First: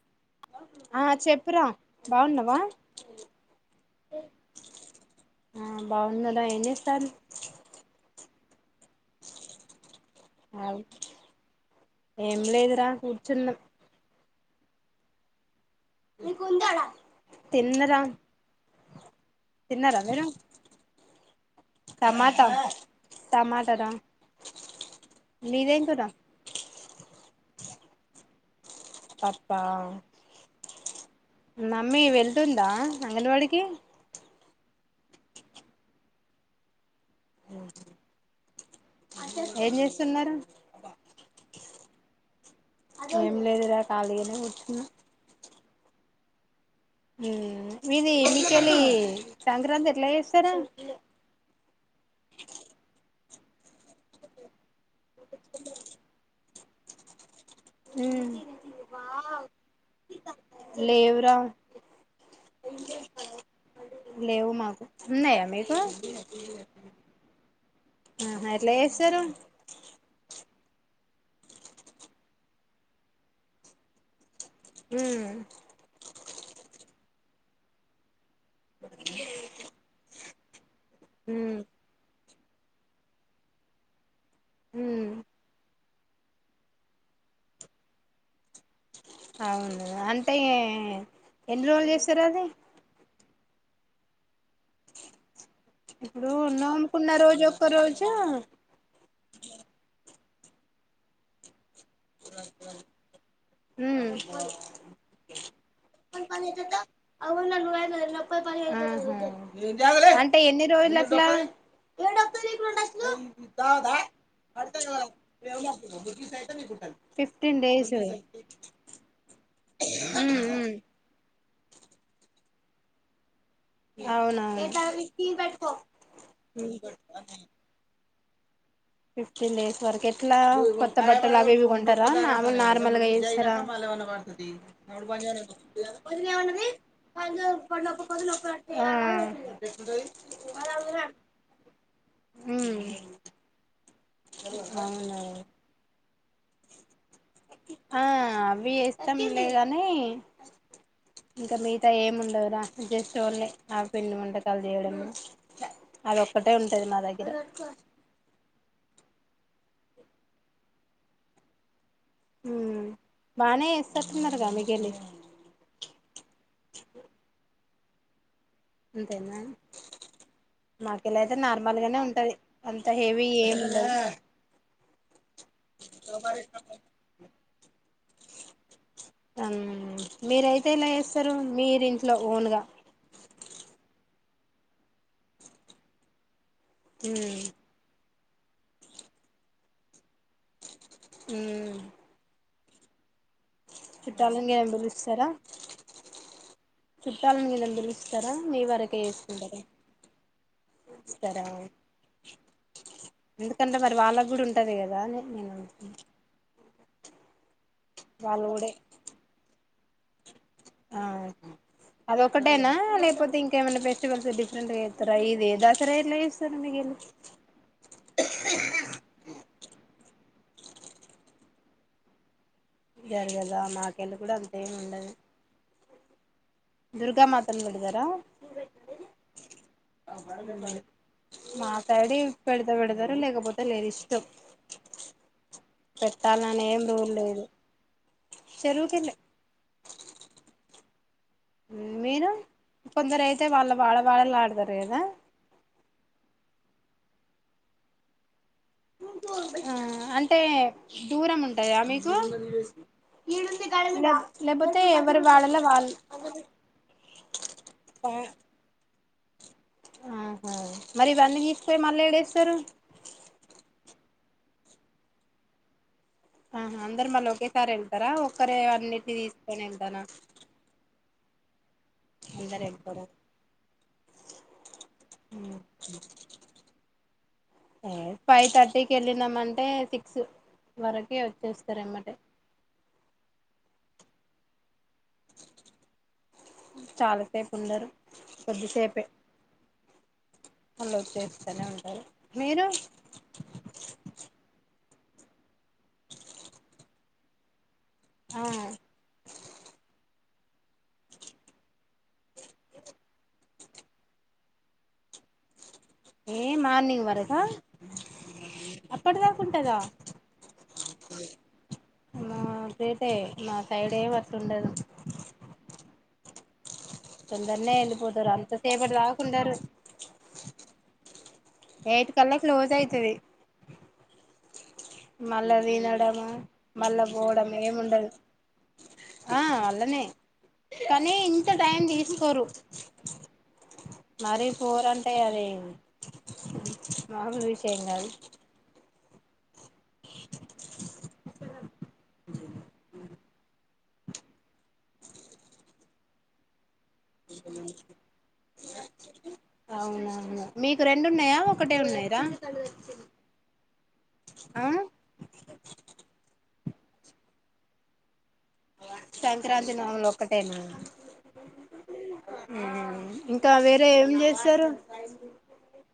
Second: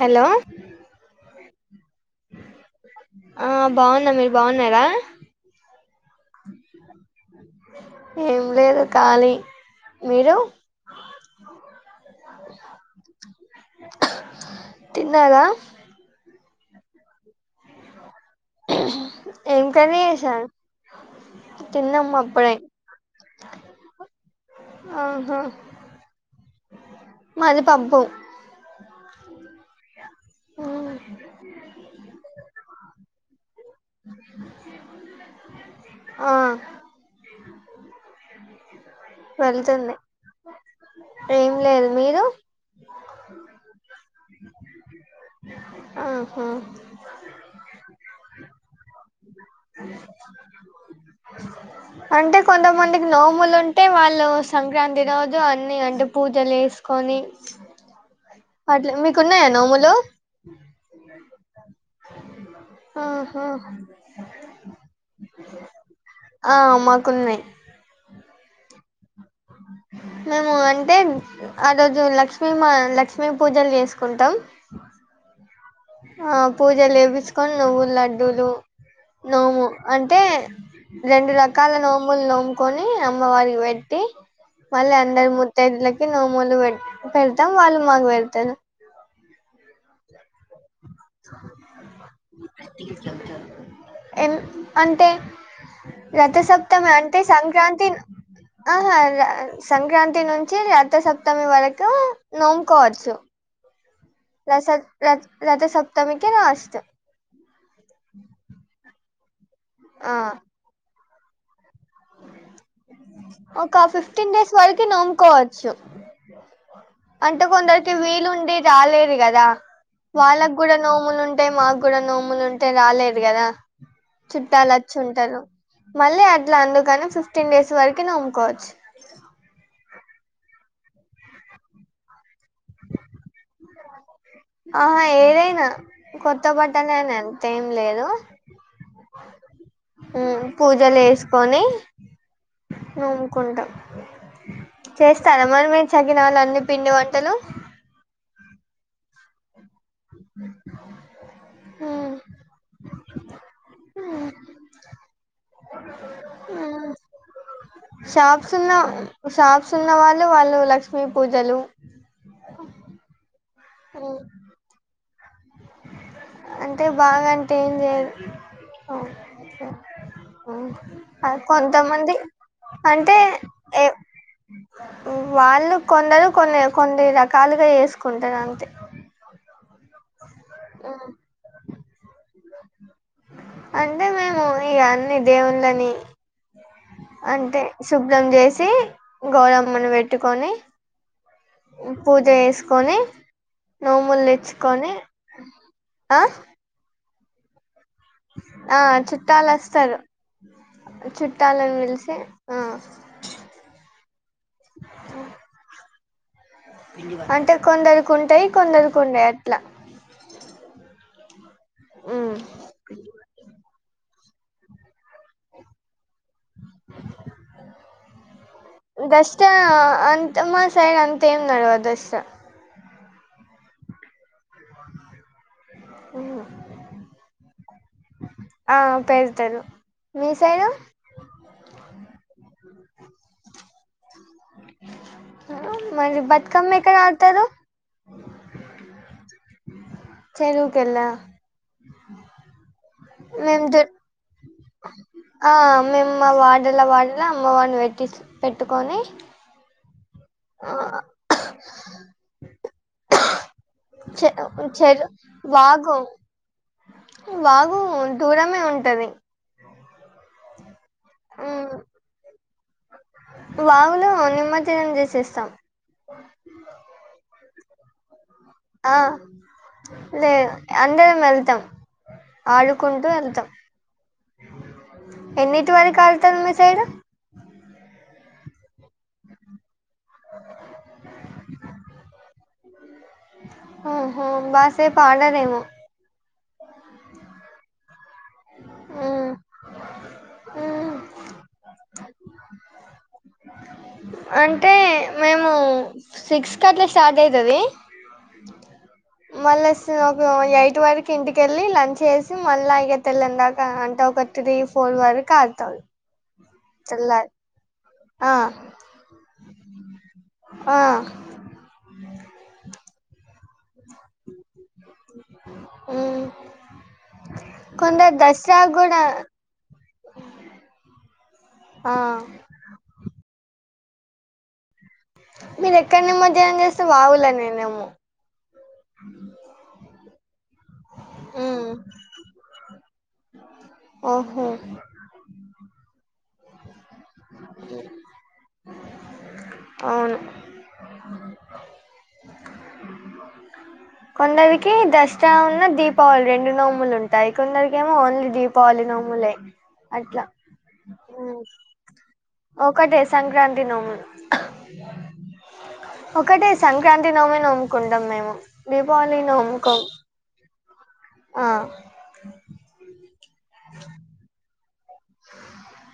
Hello ఆ చెప్పురా బాగున్నవా ఆ బాగున్నా మీరు బాగున్నారా ఆ బాగున్నరా ఏం చేస్త ఏం లేదు ఖాళీ మీరు ఏం లేదురా చిన్న తిన్నదా తిన్నరా ఏం కర్రీ తిన్నరా మీరు చేశారు తిన్నాం టమాటా అప్పుడే టమాటర ఆహా మీదేం కూర మాది పప్పు పప్పా ఉమ్, మమ్మీ వెళ్తుందా అంగన్వాడికి ఆ ఏం వెళ్తుంది చేస్తున్నారు ఏం లేదు మీరు ఏం లేదురా ఖాళీగనే కూర్చున్నా ఆహా హుమ్ మీది ఎన్ని కేళి సంక్రాంతి ఎట్ల చేస్తరు అంటే కొంతమందికి నోములు ఉంటే వాళ్ళు సంక్రాంతి రోజు అన్ని అంటే పూజలు చేసుకొని ఉమ్ అట్ల మీకున్నయా నోములు లేవురా ఆ ఆ హా లేవు మాకు ఉన్నాయా మీకు ఆ మాకు ఉన్నాయి హా మరి ఎట్లా చేస్తరు మేము అంటే ఆ రోజు లక్ష్మీ మా లక్ష్మీ పూజలు చేసుకుంటాం ఉమ్ ఆ పూజలు చేపిచుకొని లోపల్ ల లేదు నోము అంటే రెండు ఉమ్ రకాల నోములు నోములు కొని అమ్మవారికి పెట్టి మళ్ళీ ఉమ్ అందరు ముతైదులకి మేము నోములు పె పెడతాం వాళ్ళు మాకు పెడతారు అవును అంటే ఎన్ని రోజులు చేస్తారా అది ఎం అంటే ఇప్పుడు రథసప్తమి నోముకున్న అంటే రోజు ఒక్క సంక్రాంతి రోజు ఆహ సంక్రాంతి నుంచి రథ సప్తమి వరక్ తోనోముకోవచ్చు ఉమ్ రసత్ రథ రథసప్తమీ పనితత అప్ ఉన్నరు పన్నెండు ఒక్క పన్నెండు ఆ అంటే ఎన్ని రోజులకు ఇక ఒక ఫిఫ్టీన్ డేస్ వరకు నోముకోవచ్చు అంటే ఫిఫ్టీన్ డేస్ కొందరికి ఉమ్ వీలుండి రాలేదు కదా వాళ్ళకి ఉమ్ కూడా నోములు న్ అంటే మాకు కూడా నోములు ఉంటే రాలేదు కదా అవునా పె చుట్టాలు వచ్చి ఉంటారు మళ్ళీ అట్లా అందుకని ఫిఫ్టీన్ డేస్ వరక్ ఊరికనే అమ్ముకోవచ్చు ఫిఫ్టీన్ డేస్ వరకే అట్లా కొత్త బట్టలు అవి ఇవి కొంటారా నార్మల్గా వేస్తారా ఆహా ఏదైనా కొత్త కొది బట్టలే అని ప అంతేం కొ కొది లో అ [unintelligible] ఉ పూజలు వేసుకొని నూముకుంటాం చేస్తార మరి మి గినాలు అన్ని పిండి వంటలు ఆ వి ఏస్తం లే గ కానీ ఇంకా మిగతా ఉమ్, ఏమి ఉండదురా జస్ట్ ఓన్లీ ఆ పిండి వంటకాలు చేయడము అది ఒక్కటే ఉంటంది మా దగ్గర సున్న షాప్స్ ఉన్న వాళ్ళు వాళ్ళు లక్ష్మీ పూజలు బానే ఉమ్, ఇస్తస్తున్నారుగా మిగిలి అంటే బాగన్ టైన్ జ అంతేనా మాకెళ్ళ అయితే నార్మల్ గానే కొంతమంది ఉంటది అంత అంటే హెవీ ఏమి ఏ ఉండదు వాళ్ళు కొందరు కొన్ని కొన్ని రకాలుగా ఏసు కొంటదంతే అమ్ మీరయితే ఇలా చేస్తారు మీరు లో ఓనుగా వు ఇగన్ని దేవుందని ఉమ్ అంటే సుబ్ బ్లం జేసి గోడమ్మను పెట్టుకొని పూజ జెస్ కోనే నోములు చుట్టాలని గిన తెచ్చుకొని ఆ చుట్టాలన్ వీ లందరు స్తరా మీ ఆ వరకే చుట్టాలు ఏస్కుంటరా వస్తారు ఇస్తరా చుట్టాలని పిలిచి ఆ ఎందుకంటే మరి వాళ్ళక్ గూడుంటది కదా అనే నేను అంటే కొందరుకుంటాయి వాళ్ళు కూడా కొందరుకు ఉండాయి అట్లా ఆ ఉమ్. అదొకటేనా లేపోతే ఇంకేమైనా పెట్ స్టీవాల్స్ డిఫరెంటుగా ఎత్తర ఇది దాసర లే సర్ మీ గలి త అంత మా సైడ్ అంత ఏం నడవదు సా గరె గదా మాకెళ్ళ గూడా అంతేముండదు. దుర్గా మాతను పెడదారా ఆ పెడతారు మీ సైడు మా తాడీ పెడతే పెడతారు లేకపోతే లేడీస్ [unintelligible] మరి పెట్టాలని బతుకమ్మ ఏం ఎక్కడ రూల్ ఆడతారు లేదు చెరువుకి వెళ్ళ గల్లా మీరు కొందరు అయితే మేము వాళ్ళ దు వాడ వాడలా వాడతారు కదా ఆ మేము మా వార్డెన్ల మాదిరే అమ్మ వారిని వెట్టి పెట్టుకొని అే దూరం ఉంటదా మీకు చె లేకపోతే చెరు ఎవరు వాళ్ళలో వాళ వాగు వాగు దూరమే ఉంటది ఆహా మరి ఇవన్నీ ఉమ్, తీసుపోయి మళ్ళా ఏడేస్తారు ఆ నిమర్జనం చేసేస్తాం ఆా అందరి మల్ల ఒకే సార్ వెళ్తారా ఒకో ఆ లే అంద వెళ్తాం అందరు వెళ్తారా ఆడుకుంటూ వెళ్తాం ఎన్నిటి వరకు ఆళ్తారు మీ సైడు ఫైవ్ థర్టీకి వెళ్ళినాం అంటే సిక్ ఎక్స్ వరకే వచ్చేస్తారన్నమాట హు హు బాసే ఆడర ఏమో చాలాసేపు ఉండరు కొద్దిసేపే మ్మ్ మల్ల మ్మ్ వచ్చేచేస్తూనే ఉంటారు మీరు అంటే మేము సిక్స్కి అట్లా స్టార్ట్ అయితది ఆ మళ స ఓ ఎయిట్ వరకు ఇంటికెళ్ళి లంచ్ చేేసి మళ్ళా ఇక తెల్లని దాకా అంట ఒక త్రీ ఫోర్ వరకు ఆడతాం ఏ మార్నింగ్ తెల్లారి వరక ఆ అప్పటిదాకా ఉంటాదా ఆ సట మా సైడ్ ఏమి ఆట్లవుండదు మ్మ్ తొందరనే కొందరు వెళ్ళిపోతారు అంత దసరాకు సేపటి కూడా దాకా ఉండరు ఆ ఎయిట్ కల్లా క్లోజ్ అయితది మళ్ళా మీరు ఎక్కడ వినడం నిమజ్జనం చేస్తే మళ్ళా పోవడం వాగులనేనేమో ఏముండదు ఆ వాళ్ళనే కానీ ఇంత మ్మ్ టైం తీసుకోరు ఓహో మరి పూరంటాయి అదే మామూల్ విషయం కాదు అవును కొందరికి దసరా ఉన్న దీపావళి రెండు నోములు ఉంటాయి. కొందరికి ఏమో ఓన్లీ దీపావళి నోములే అట్లా అవునవును మీకు రెండు ఉన్నాయా ఒకటే ఉన్నాయిరా ఒకటే సంక్రాంతి నోము ఆ ఒకటే సంక్రాంతి నోమే నోముకుంటమ్ మేము దీపావళి సంక్రాంతి నోములు ఒక్కటేనా అ ఇకా వేరే ఏం జేస్తారు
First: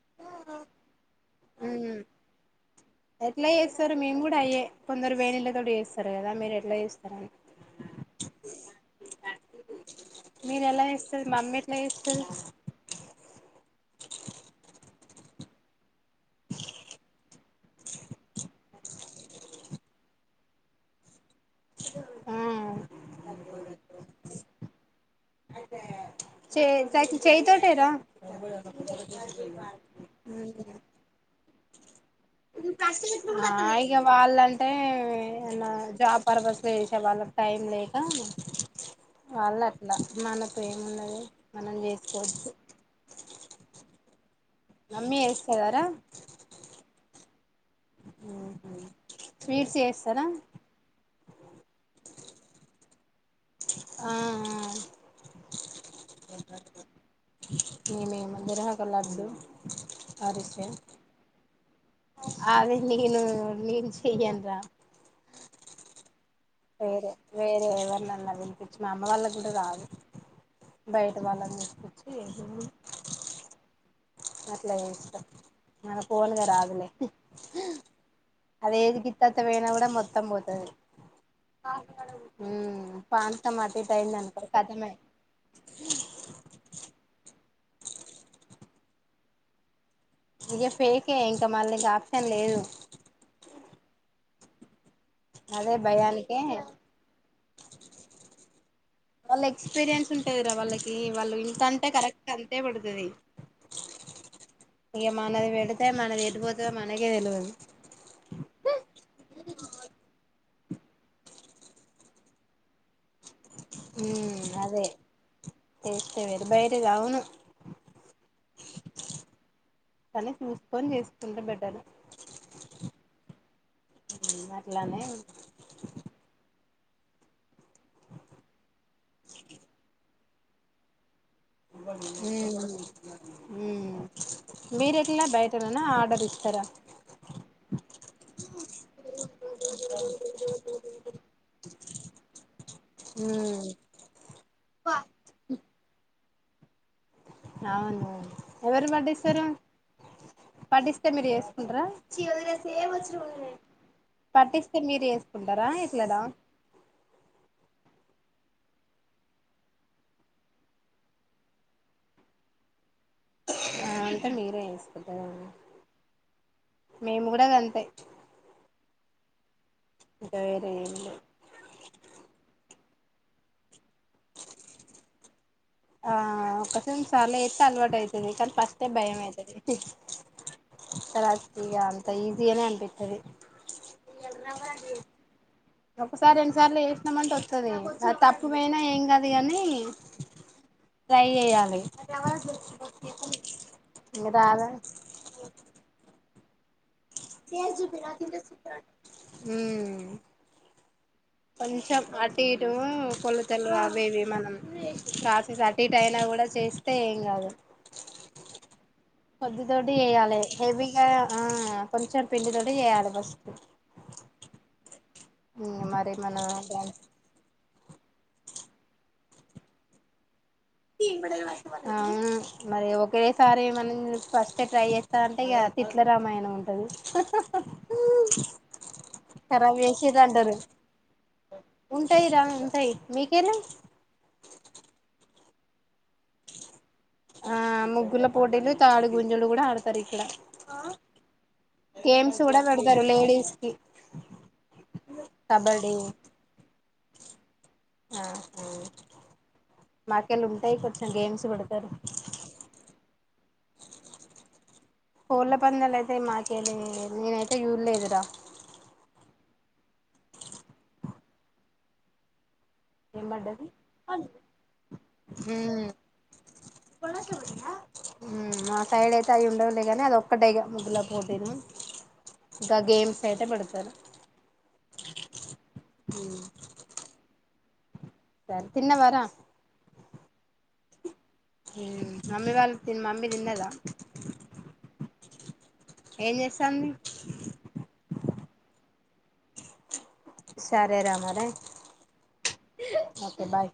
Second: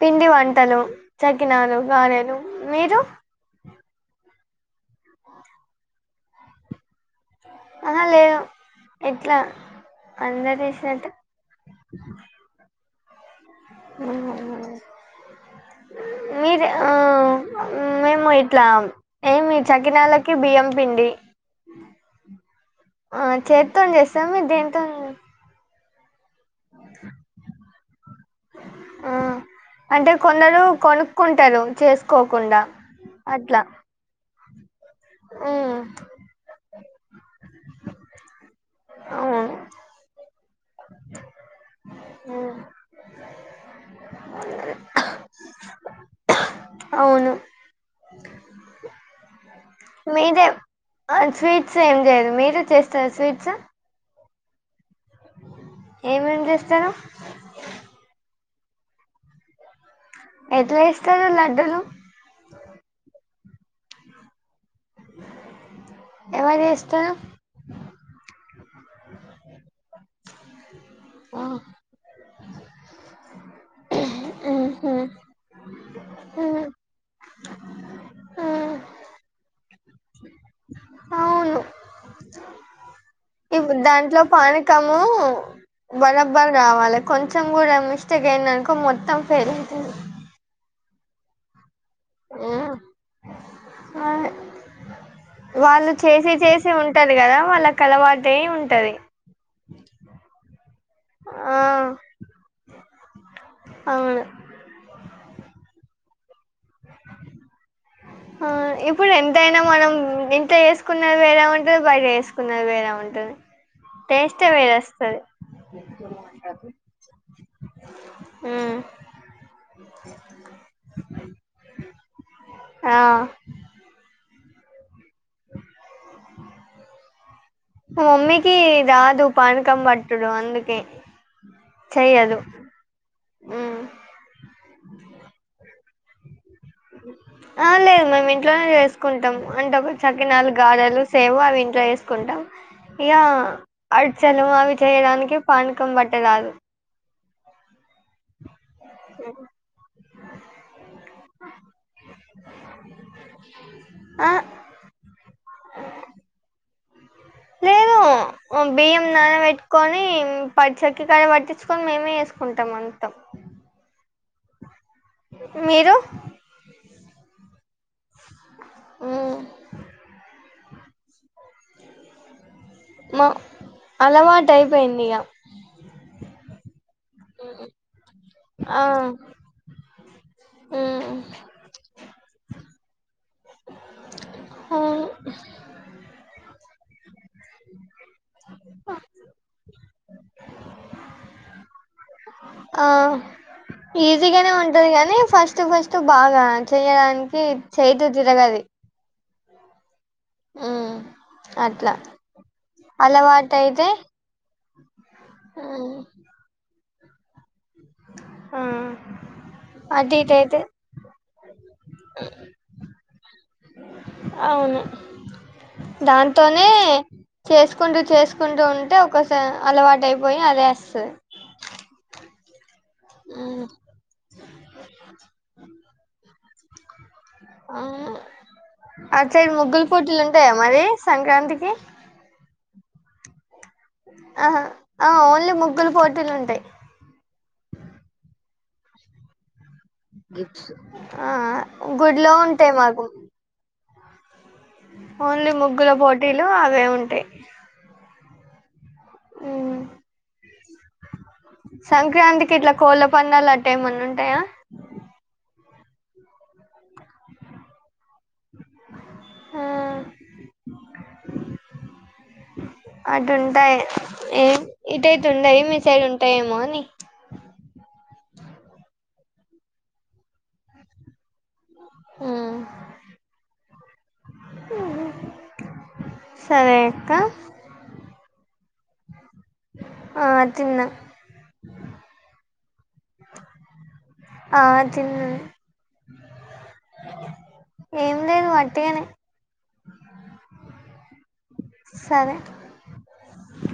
పిండి వంటలు చక్కినాలు గాారెలు ఎట్ల ఏజ్ సార్ మేము కూడా అయ్యే కొందరు వేన్నీళ్లతోని చేస్తారు కదా మీరు ఎట్లా చేస్తారని అహ లేవు ఇట్లా అందరు మీరు ఎలా తీసినట్టు చేస్తారు మమ్మీ ఎట్లా చేస్తది మీది ఆ మేము ఇట్లా ఏమి చకినాలకి బియ్యం పిండి ఆ ఆ చేత్తో జేస్తాము దింతో చే చేయితోటేరా ఆ అంటె కొందరు కొనుక్కుంటారు చెస్ అ ఇగ వాళ న్న ఉమ్ జాబ్ పర్పస్ వేసే వాళ్ళ టైం లేక అవును వాల్ల అట్లా మనతో ఏమున్నది మనం జేసుకోవచ్చు ఉమ్ మమ్మీ ఏస్తదరా అవును స్వీట్స్ చేస్తారా మీదె స్వీట్స్ ఏం చేయరు మీరే చేస్తారు స్వీట్స్ ఆ ఏమేమి ఆ చేస్తారు ఏ మేము గురహక లడ్డు ఎట్లా చేస్తారు లడ్డూలు అదే నేను మీరు చేయండ్ర ఎవరు వేరే చేస్తారు వేరే ఎవరినన్నా విని మామ వాళ్ల ఈడు రాదు బయట ఆ, వాళ్ళని తీసుకొచ్చి ఏద అట్లా ఉహు ఇష్టం మన ఫోన్గా ఉమ్ రాదులే అద ఉమ్ ఏది కిత్తాత పోయిన కూడా మొత్తం పోతుంది అవును దాంట్లో పానకము బరబర్ కావాలి కొంచెం మొత్తం కూడా మిస్టేక్ అయింది అనుకో మొత్తం ఫెల్ అవుతుంది ఇగా ఫేకే ఇంకా మళ్లి కా ఇంకా లేదు ఆ అదే వాళ్ళు చేసే భయానికే చేసి ఉంటది కదా వాళ్ళకు అలవాటే ఉంటది వాళ్ళు ఎక్స్పీరియన్స్ ఉంటదిరా వాళ్ళకి వాళ్ళు ఆ ఇంతంటే కరెక్ట్ అంతే పడుతుది అవును ఇక మనది పెడితే మనది పోతే మనకే తెలేవదు ఆ ఇప్పుడు ఎంతైనా మనం ఇంట్లో వేసుకున్నది వేరే ఉంటది బయట వేసుకున్నది వేరే ఉంటది టేస్టే వేరే అదే వస్తది చేస్తే మీరు బయట ఆవును ఉమ్ కానీ చూసుకొని చేసుకుంటే బెటర్ ఆ అట్లానే మమ్మీకి రాదు పానకం పట్టుడు అందుకే చెయ్యదు ఉమ్ మీరు యట్లు బయట నా అన్న ఆర్డర్ ఇస్తారా ఆ లేదు మేము ఇంట్లోనే చేస్తాం కుంటాం అంటే అప్పుడు సకినాలు గారెలు చేవు అవి ఇంట్లో చేసుకుంటాం ఇ యా ఉమ్ అరిసెలు అవి చేయడానికి పానకం కం పట్టద అదు అవును ఎవరు పట్టిస్తారు పట్టిస్తే మీరు వేసుకుంటారా ఆ పట్టిస్తే మీరు వేసుకుంటారా ఇట్లాదా లేదు బియ్యం నాన పెట్టుకొని ప చెక్కకాయ పట్టించుకొని మేమే వేసుకుంటాం అంతాం అ అంటే మీరే వేసుకుంటారా మీరు మేము కూడా గంతే ఊ ఏం లేదు మా అలవాటు అయిపోయింది ఇక ఆ ఒకసారి సార్లు వేస్తే అలవాటు అవుతది కానీ ఫస్ట్ ఆ డే భయం అవుతది [inaudible] అంత ఈజీగానే అనిపిస్తుంది అవును ఒకసారి ఎన్నిసార్ లే మంట్ వస్తుందిండి అ తప్పు పోయినా ఏం కాదు కానీ ట్రై చేయ్యాలి ఆ ఇంకా ఈజీగానే రాలా మంచి ఎ కదం మనికి చేయదు తిరగది హుం మ్మ్ అట్లా కొంచెం అటు ఇటు అలవాటు కోలతలు అయితే అవేవి మనం ప్రాసెస్ అటు మ్మ్. ఇటు అయినా కూడా చేసి ఏం కాదు ఆ కొద్ది తోటి అటు ఇటు ఏయాలి అయితే హెవీగా ఆ కొంచెం పిండితోటి జేయాలి ఫస్టు అవును దాంతోనే చేసు కొంచెం చేసుకుంటూ ఉంటే ఒక స అలవాటు అయిపోయి అదే వస్తది అవును మరి ఒక్రేసారి మనం ఫస్ట్ ట్రై చేస్తా అంటే ఇగ తిట్లరామాయణం ఉం టది హు ఆ అట్లయితే ఖరాబ్ ముగ్గుల చేసిర్రు పోటీలు అంటారు ఉంటాయామరి సంక్రాంతికి తై మీకేల అహ ఆ ఓన్లీ ముగ్గులు పోట్ ఆ ముగ్గుల పోటీలు తాడు గుంజలు కూడా ఆడ ఆ అ గుడ్లో గేమ్స్ కూడా ఉంటాయి పెడతారు మాకు లేడీస్ కి ఓన్లీ ముగ్గుల కబడ్డీ పోటీలు అవే ఉంటాయ్ ఆ ఆ ఉమ్ మాకెళ్ళు ఉంటాయి కొంచెం గేమ్స్ పెడతారు సంక్రాంతికి ఇట్లా కోళ్ల పందెలు ఎడ్ టైం వన్ ఉంటాయా ఊళ్ళ పందెలు అయితే మాకేలె నేనైతే చూడలేదురా ఆ ఏం పడ్డది అటుంటాయి ఏ ఇటుఇటు ఉండయి మీ సైడ్ ఉంటాయేమో అని హుమ్ మా సైడ్ అయితే అవి ఉండవులేగాని అదొక్కటేఇక ముగ్గుల పోటీను ఇంకా గేమ్స్ అయితే పెడతారు ఉమ్ సరే అక్క సర్ తిన్నవార ఆ తిన్న ఉమ్ మమ్మి వాళ్ళ తిన్ మమ్మీ తిన్నదా ఆ, తిన్నాను ఏం చేస్తాంది ఉత్తగానె సరే రా మరే ఓకే బాయ్